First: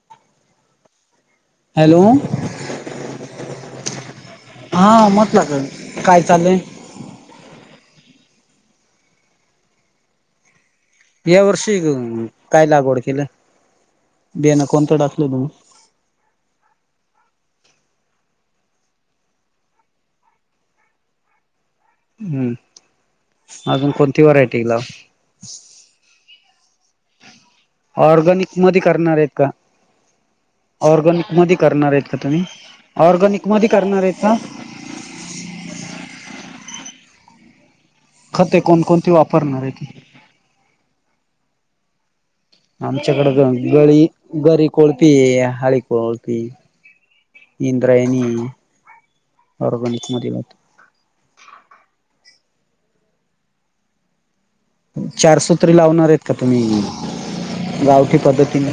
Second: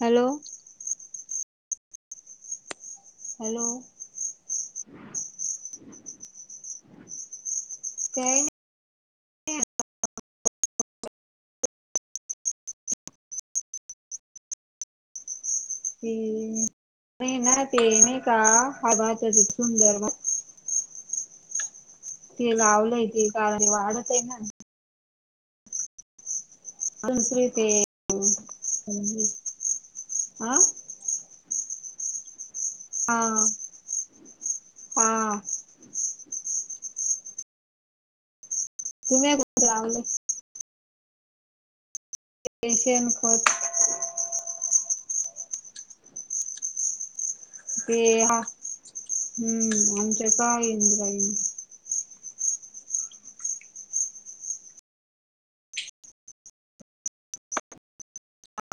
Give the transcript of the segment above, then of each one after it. Hello hello hello- हा मत लागल काय चाललंय काय या वर्षी काय लागवड केलं बियाणं कोणतं टाकल तुम्ही हे मे ना ते नाही का हा भात सुंदर भा ते हम्म लावलंय ते कारण ते वाढते ना हिला दुसरे ते ऑरर्गनिक मध्ये करणार आहेत का हा ऑरर्गनिक मध्ये करणार आहेत का तुम्ही हा ऑरर्गनिक मध्ये करणार आहेत का? हा खते कोणकोणती तुम्ही वापरणार कोणतं आहेत. लावलं ते आमच्याकडे शेणखत ग-गळी गरी कोळपी हे हाळी कोळपी ते इंद्रायणी हा ऑरर्गनिक मध्ये भात इंद्रायणी चारसूत्रीे लावणार आहेत का तुम्ही गावठी पद्धतीने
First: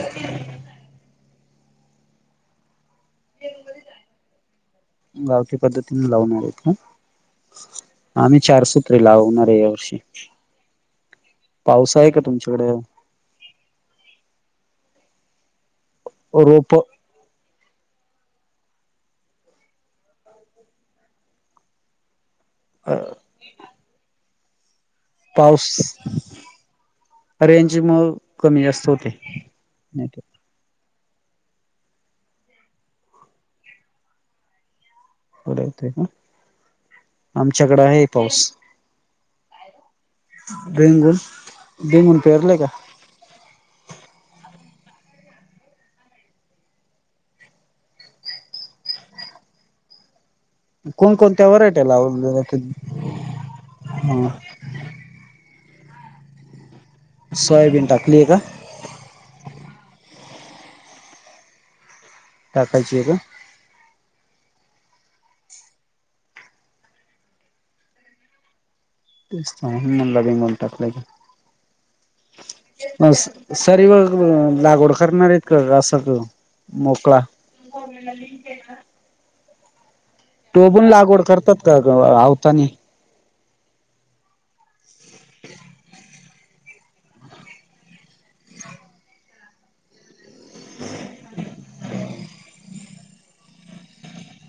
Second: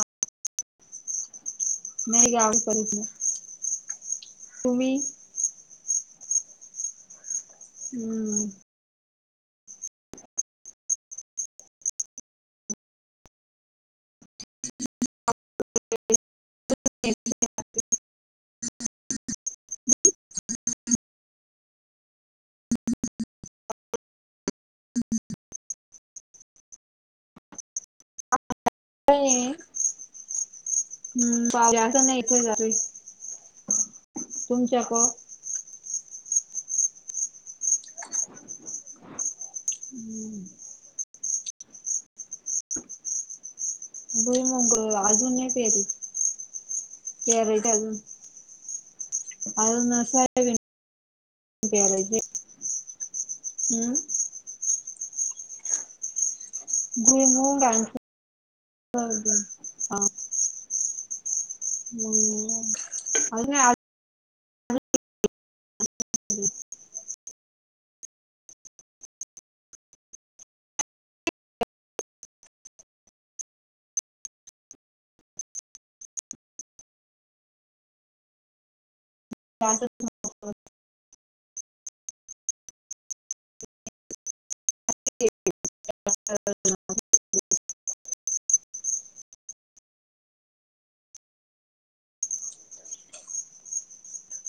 नाही गावी करीत नाय तुम्ही गावच्या पद्धतीने लावणार आहेत का आम्ही हम्म चारस तो लावणार आहे, यावर्षी पाऊस आहे का तुमच्याकडे ओ रोप अ््् पाऊस रेंज मुळं कमी जास्त होतो काए च च च च हम्म् पांऊस जास्त नाही थोडा चालुए तुमच्याकडं उद्या येतोय अ् आमच्याकडे आहे पाऊस हम्म् च च च बेंगून बेंगून पेरलयं का भुईमूग अजून नाही पेरलं पेरायचाय अजुन अजुन नाश्ता नाही केला कोणकोणत्या व्हरायटया लावून नेल्या तिद् हम्म हा भुईमुग आणि सोयाबीन टाकली आहे का टाकायची एक का अजुन [unintelligible] [inaudible] [unintelligible] लागवड करणार आहेत का अस सगळं मोकळा हो आपल्याला लिंक दीलेली हाय ना. [inaudible] टोबून लागवड करतात का ग आवतानी. [inaudible]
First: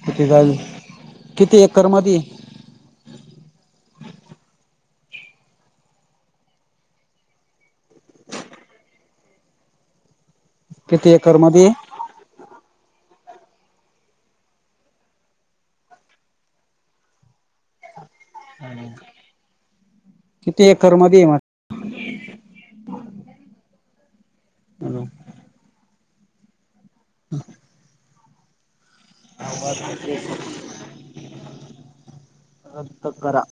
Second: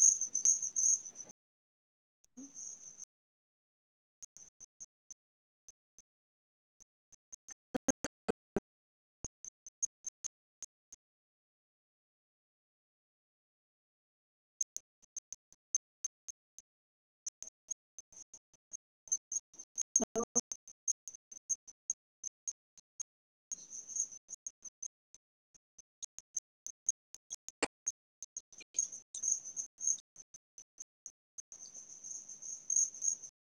किती झालं किती एकरमधी. किती एकरमधी. किती एकरमधी [unintelligible] [inaudible] हॅलो हा आवाज [unintelligible] रद्द करा